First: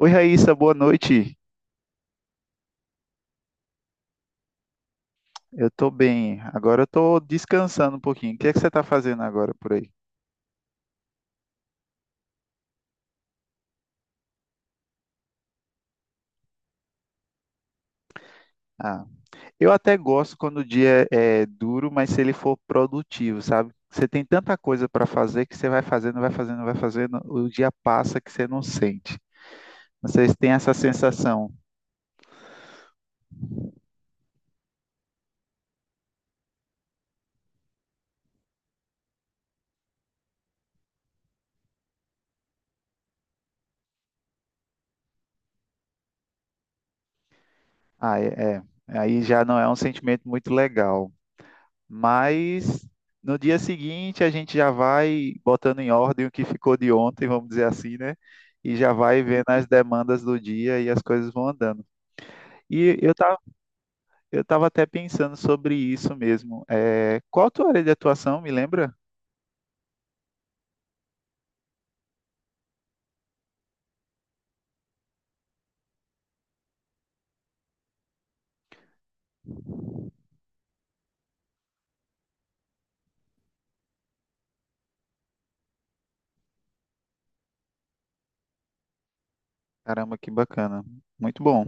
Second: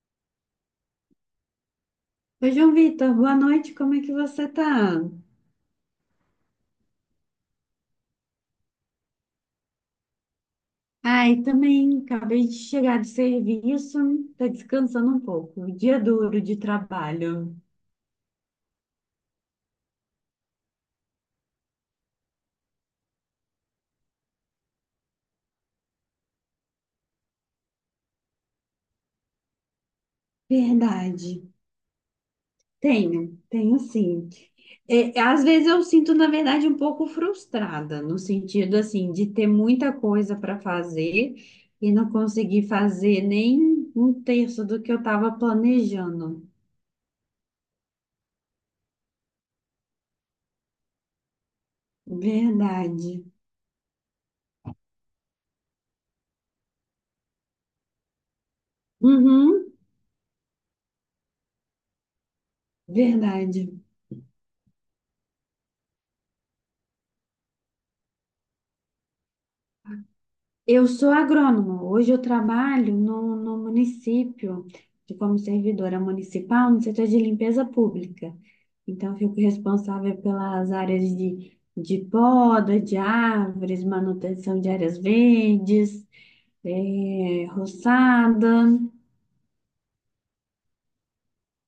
Oi, Raíssa, boa noite. Oi, João Vitor, boa noite, como é que você tá? Eu tô bem. Agora eu tô descansando um pouquinho. O que é que você tá fazendo agora por aí? Ai, também acabei de chegar do serviço, tá descansando um pouco. Dia duro de trabalho. Ah, eu até gosto quando o dia é duro, mas se ele for produtivo, sabe? Você tem tanta coisa para fazer que você vai fazendo, vai fazendo, vai fazendo, o dia passa que você não sente. Vocês têm essa sensação? Verdade. Tenho sim. Às vezes eu sinto, na verdade, um pouco frustrada, no sentido assim, de ter muita coisa para fazer e não conseguir fazer nem um terço do que eu estava planejando. Ah, é, é. Aí já não é um sentimento muito legal. Mas Verdade. no dia seguinte a gente já vai botando em ordem o que ficou de ontem, vamos dizer assim, né? E já vai vendo as Uhum, demandas do dia e as coisas vão andando. E eu tava, verdade. eu tava até pensando sobre isso mesmo. É, qual a tua área de atuação, me lembra? Eu sou agrônoma. Hoje eu trabalho no município, como servidora municipal, no setor de limpeza pública. Então, eu fico responsável pelas áreas de poda, de árvores, manutenção de áreas verdes, roçada. Caramba, que bacana. Muito bom.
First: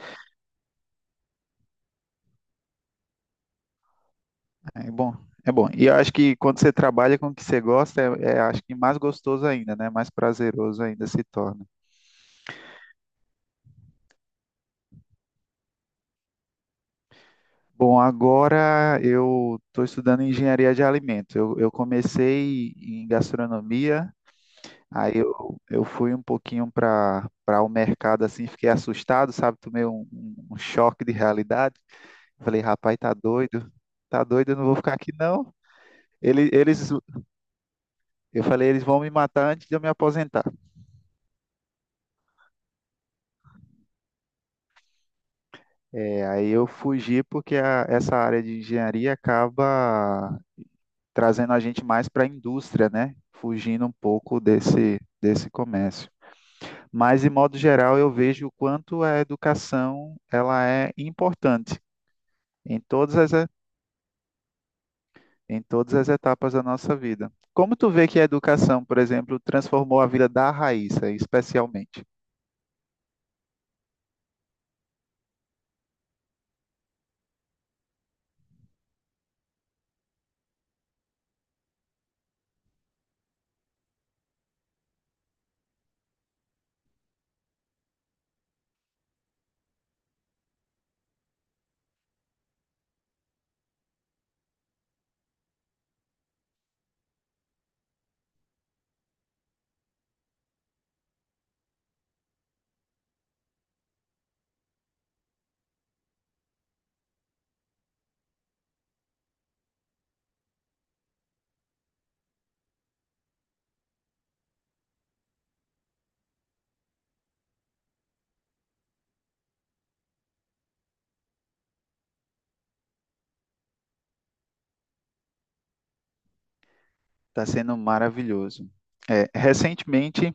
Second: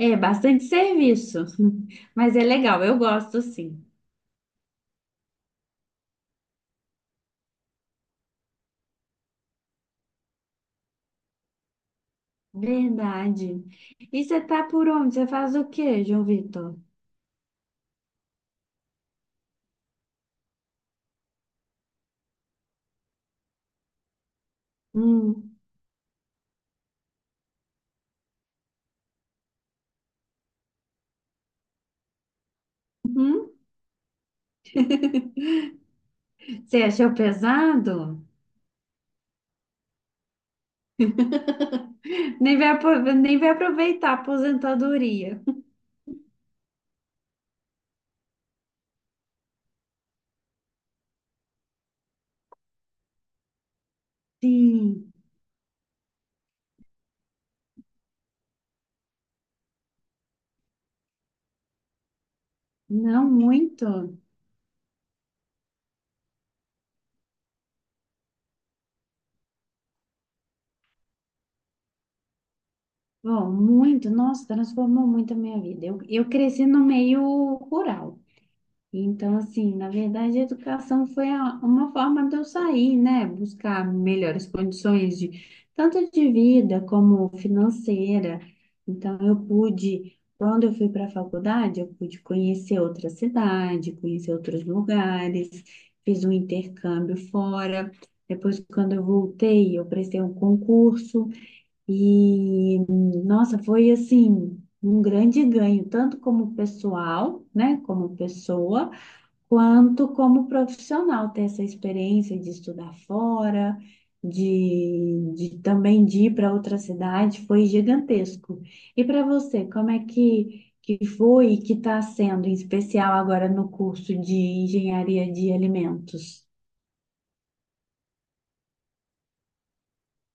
É, é bastante serviço, mas é legal, eu gosto sim. É bom, é bom. E eu acho que quando você trabalha com o que você gosta, é, é, acho que mais gostoso ainda, né? Mais prazeroso ainda se torna. Verdade. E você tá por onde? Você faz o quê, João Vitor? Bom, agora eu estou estudando engenharia de alimentos. Eu comecei em gastronomia, aí eu, Hum. eu fui um pouquinho para o mercado assim, fiquei assustado, sabe? Tomei um choque de realidade. Falei, rapaz, Uhum. Tá doido, eu não vou ficar aqui não. Ele, Você eles, achou pesado? eu falei, eles vão me matar antes de eu me aposentar. Nem vai, nem vai aproveitar a aposentadoria. É, aí eu fugi porque essa área de engenharia acaba trazendo a gente mais para a indústria, né? Fugindo um pouco desse, Sim, desse comércio. Mas, de modo geral, eu vejo o quanto a educação ela é importante em todas não as, e- muito. em todas as etapas da nossa vida. Como tu vê que a educação, por exemplo, transformou a vida da Raíssa, especialmente? Bom, muito. Nossa, transformou muito a minha vida. Eu cresci no meio rural. Então, assim, na verdade, a educação foi uma forma de eu sair, né? Buscar melhores condições de tanto de vida como financeira. Então, eu pude, quando eu fui para a faculdade, eu pude conhecer outra cidade, conhecer outros lugares, fiz um intercâmbio fora. Depois, quando eu voltei, eu prestei um concurso e, nossa, foi assim, um grande ganho, tanto como pessoal, né? Como pessoa quanto como profissional ter essa experiência de estudar fora, de também de ir para outra cidade, foi gigantesco. E para você, como é que foi e que está sendo, em especial agora no curso de Engenharia de Alimentos? Está sendo maravilhoso. É, recentemente,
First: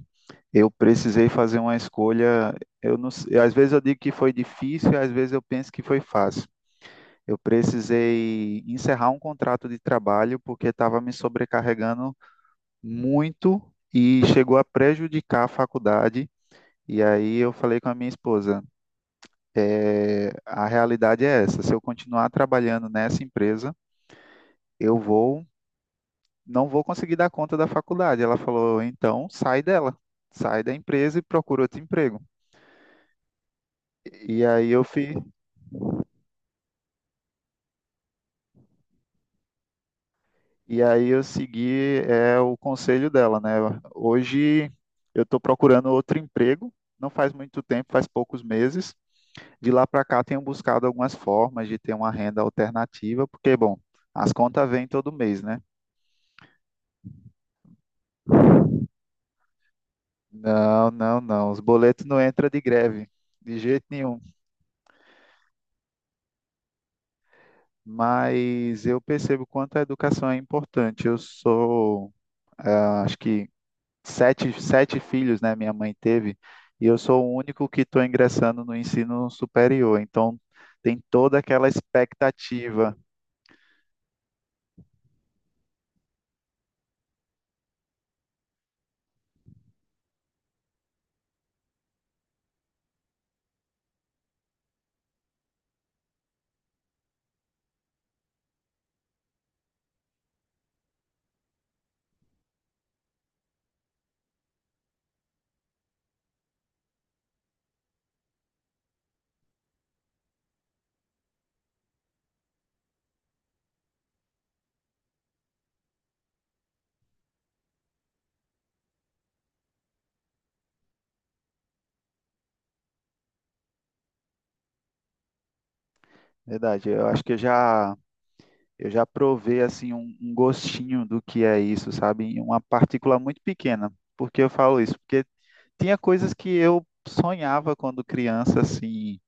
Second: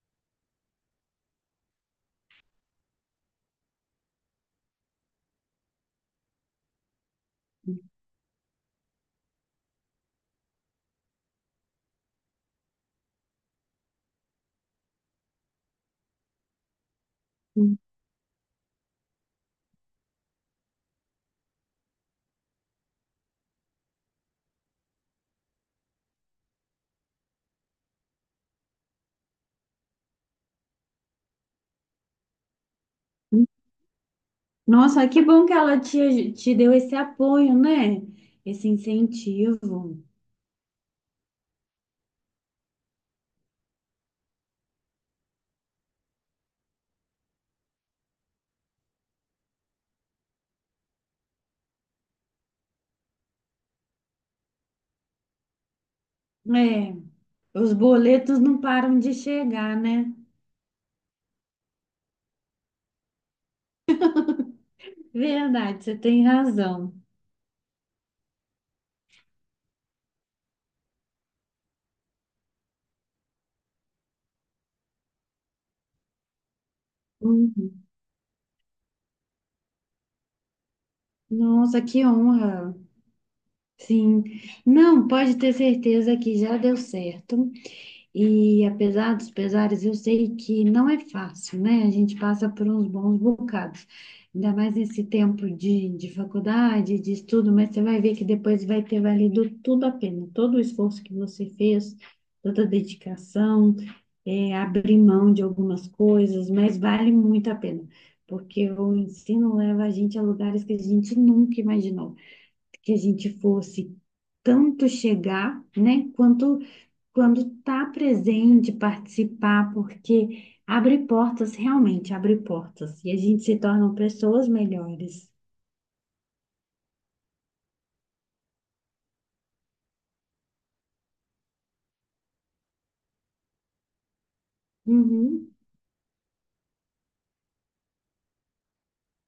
eu precisei fazer uma escolha. Eu não, sei- Às vezes eu digo que foi difícil, às vezes eu penso que foi fácil. Eu precisei encerrar um contrato de trabalho porque estava me sobrecarregando muito e chegou a prejudicar a faculdade. E aí eu Uhum. falei com a minha esposa: "É, a realidade é essa. Se eu continuar trabalhando nessa empresa, eu vou, não vou conseguir dar conta da faculdade." Ela falou: "Então sai dela, sai da empresa e procura outro emprego." E aí eu Nossa, fiz. que bom que ela te deu esse apoio, né? Esse incentivo. E aí eu segui, é, o conselho dela, né? Hoje eu estou procurando outro emprego, não faz muito tempo, faz poucos meses. De lá para cá tenho buscado algumas formas de ter uma renda alternativa, porque, bom, as contas vêm todo mês, né? É, os boletos não param de chegar, né? Não, não, não, os boletos não entram de greve, de jeito nenhum. Verdade, você tem razão. Mas eu percebo quanto a educação é importante. Acho que sete filhos, né? Minha mãe teve, e eu sou o único que Uhum. estou ingressando no ensino superior. Então, tem toda aquela Nossa, que honra. expectativa. Sim. Não, pode ter certeza que já deu certo. E apesar dos pesares, eu sei que não é fácil, né? A gente passa por uns bons bocados, ainda mais nesse tempo de faculdade, de estudo, mas você vai ver que depois vai ter valido tudo a pena, todo o esforço que você fez, toda a dedicação, é, abrir mão de algumas coisas, mas vale muito a pena, porque o ensino leva a gente a lugares que a gente nunca imaginou que a gente fosse tanto chegar, né, quanto quando está presente, participar, porque abre portas, realmente abre portas, e a gente se torna pessoas melhores. Verdade, eu acho que eu já provei assim um gostinho do que é isso, sabe? Em uma partícula muito pequena. Por que eu falo isso? Porque Uhum, tinha coisas que eu sonhava quando criança, assim,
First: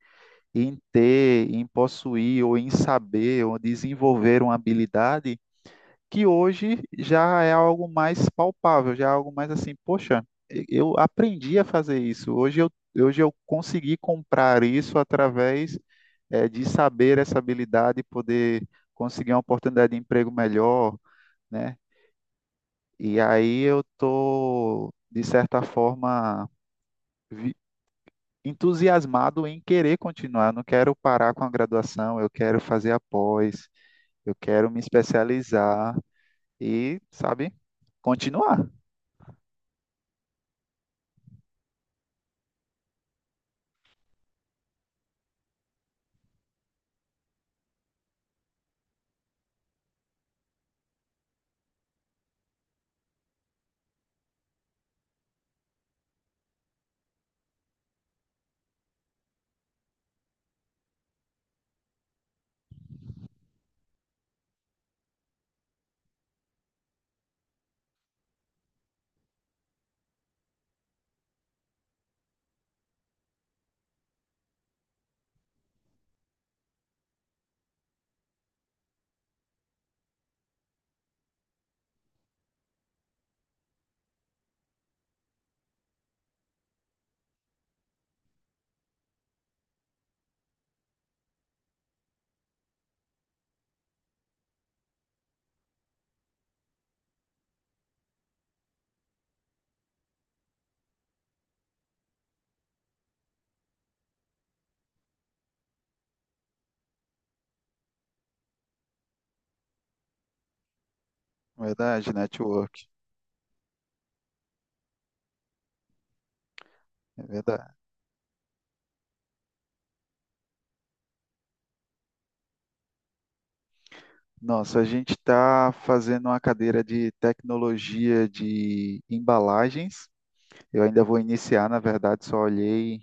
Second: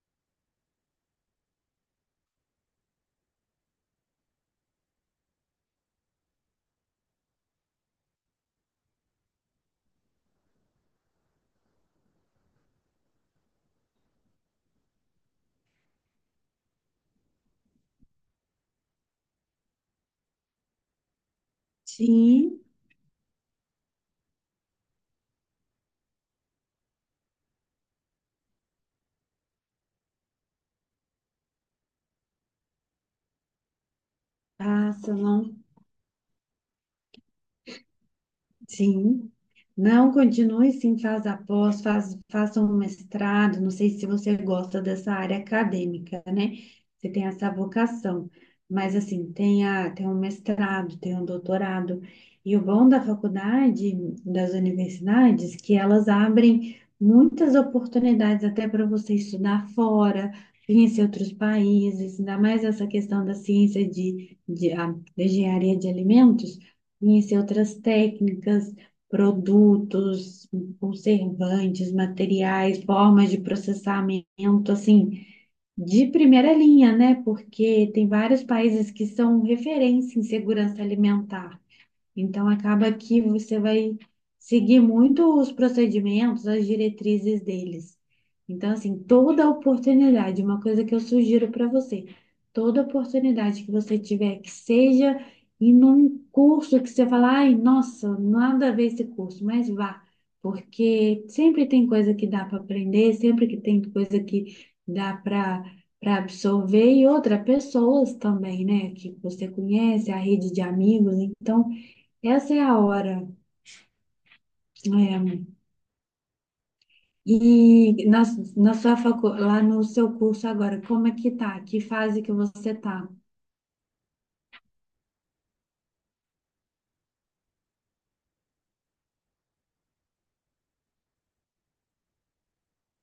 em ter, em possuir, ou em saber, ou desenvolver uma habilidade que hoje já é algo mais palpável, já é algo mais assim, poxa, eu aprendi a fazer isso. Hoje eu consegui comprar isso através de saber essa habilidade e poder conseguir uma oportunidade de emprego melhor, né? sim, E aí eu tô, de certa forma, vi- entusiasmado em querer continuar. Eu não quero parar com a graduação, eu quero fazer a pós, eu quero me passa. especializar e, sabe, continuar. Sim. Não continue sim, faz após, faz, faça um mestrado. Não sei se você gosta dessa área acadêmica, né? Você tem essa vocação. Mas assim, tenha, tenha um mestrado, tenha um doutorado. E o bom da faculdade, das universidades, que elas abrem muitas oportunidades até para você estudar fora, conhecer outros países, ainda mais essa questão da ciência da engenharia de alimentos conhecer outras técnicas, produtos, conservantes, materiais, formas de processamento, assim, de primeira linha, né? Porque tem vários países que são referência em segurança alimentar. Então, acaba que você vai seguir muito os procedimentos, as diretrizes deles. Então, assim, toda oportunidade, uma coisa que eu sugiro para você, toda oportunidade que você tiver, que seja em um curso que você fala, ai, nossa, nada a ver esse curso, mas vá, porque sempre tem coisa que dá para aprender, sempre que tem coisa que dá para absorver e outras pessoas também, né, que você conhece, a rede de amigos, então Verdade, essa é a network, hora. É. é verdade. E na sua facu, lá no seu curso agora, como é que tá? Que fase que você tá? Nossa, a gente está fazendo uma cadeira de tecnologia de embalagens. Eu ainda vou iniciar, na verdade, só olhei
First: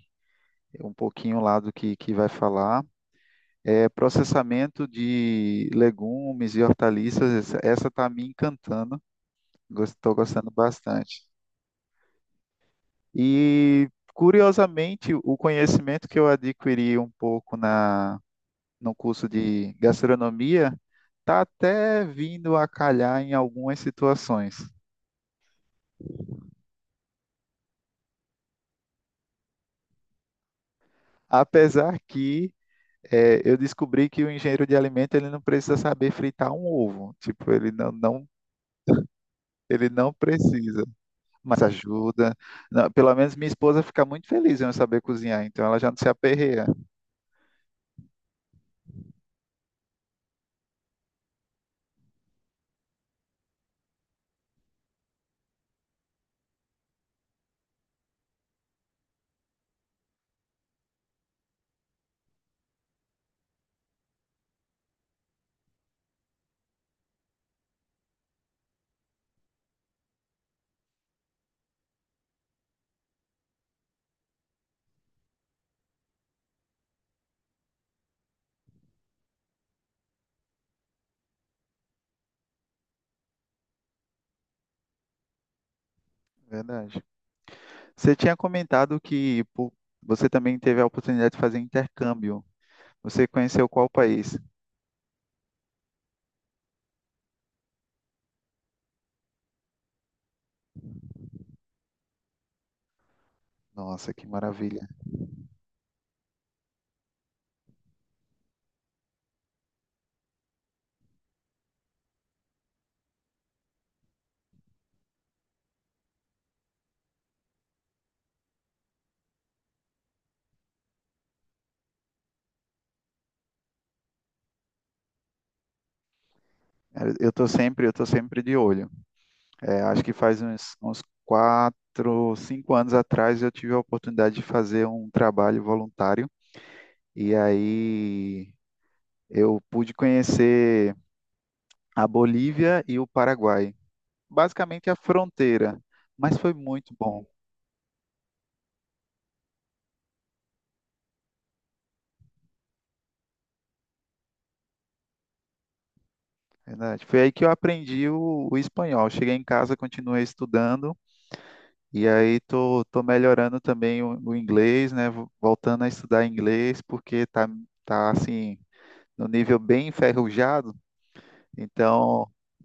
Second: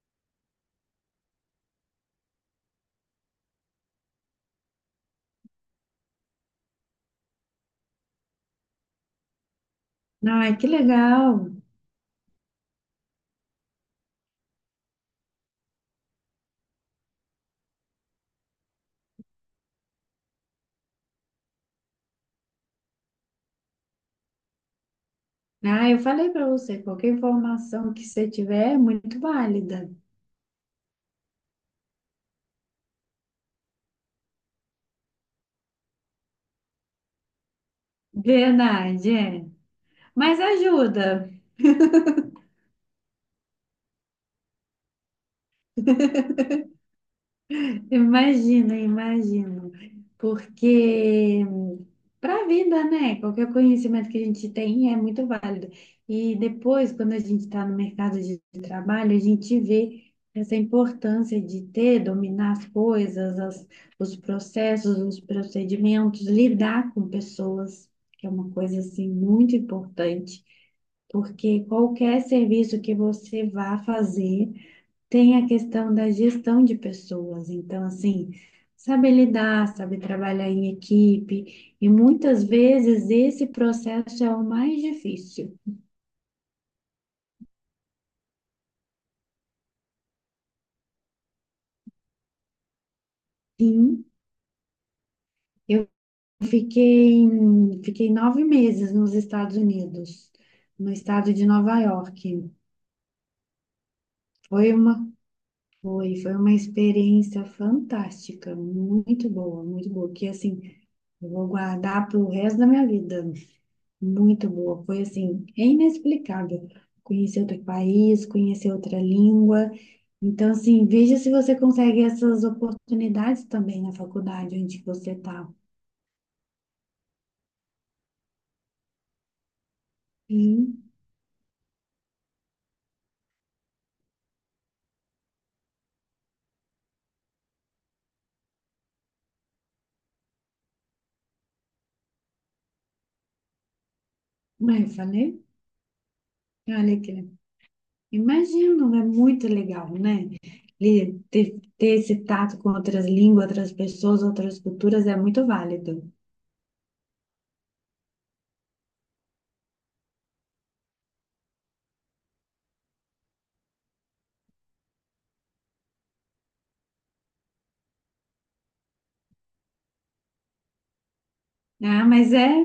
um pouquinho lá do que vai falar. É, processamento de legumes e hortaliças, essa está me encantando, estou gostando Ai, que bastante. legal! E, curiosamente, o conhecimento que eu adquiri um pouco na no curso de gastronomia está até vindo a calhar em algumas situações. Ah, eu falei para você, qualquer informação que você tiver é muito válida. Apesar que eu descobri que o engenheiro de alimento ele não precisa saber fritar um ovo. Tipo, Verdade, é. ele não Mas precisa, ajuda. mas ajuda. Não, pelo menos minha esposa fica muito feliz em eu saber cozinhar, então ela já não se aperreia. Imagino, imagino. Porque para a vida, né? Qualquer conhecimento que a gente tem é muito válido. E depois, quando a gente está no mercado de trabalho, a gente vê essa importância de ter, dominar as coisas, os processos, os procedimentos, lidar com pessoas, que é uma coisa assim muito importante. Porque qualquer serviço que você vá fazer, tem a questão da gestão de pessoas, então, assim, saber lidar, saber trabalhar em equipe, e muitas vezes esse processo é o mais difícil. Verdade. Você tinha comentado que pô, você também teve a oportunidade de fazer intercâmbio. Você conheceu qual Sim, país? eu fiquei, fiquei 9 meses nos Estados Unidos, no estado de Nova York. Nossa, que Foi maravilha. Uma experiência fantástica, muito boa, que assim, eu vou guardar para o resto da minha vida. Muito boa, foi assim, é inexplicável. Conhecer outro país, conhecer outra língua. Então, assim, veja se você consegue essas oportunidades também na faculdade onde você está. Eu tô sempre de olho. É, acho que faz uns, Sim, uns 4, 5 anos atrás eu tive a oportunidade de fazer um trabalho voluntário e aí eu pude conhecer a Bolívia e o Paraguai, mas eu basicamente a falei, fronteira, mas foi muito olha bom, que imagino, é muito legal, né? E ter esse tato com outras línguas, outras pessoas, outras culturas é muito válido. verdade. Foi aí que eu aprendi o espanhol. Cheguei em casa, continuei estudando e aí tô, tô melhorando também o inglês, né? Voltando a estudar inglês porque tá, tá assim no nível bem enferrujado, Ah, então, mas é,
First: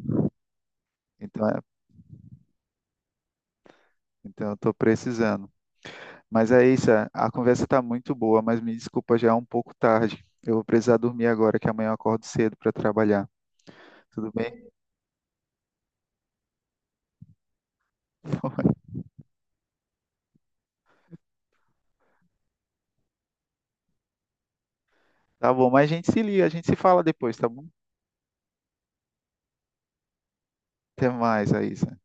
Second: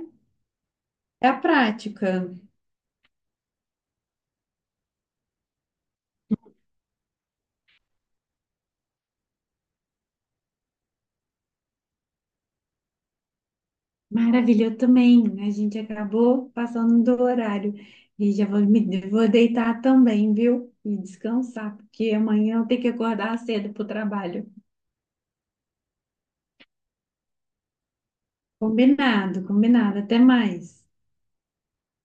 é a então, é- prática. então eu estou precisando. Mas é isso, é, a conversa está muito boa, mas me desculpa, já é um pouco tarde. Eu vou precisar dormir agora, que amanhã eu acordo cedo para trabalhar. Tudo Maravilha, bem? eu também. A gente acabou passando do horário e já vou me vou deitar também, viu? E descansar, porque amanhã eu tenho que acordar cedo para o trabalho. Tá bom, mas a gente se liga, a gente se fala depois, tá bom? Combinado, combinado. Até mais. Até mais, Aísa.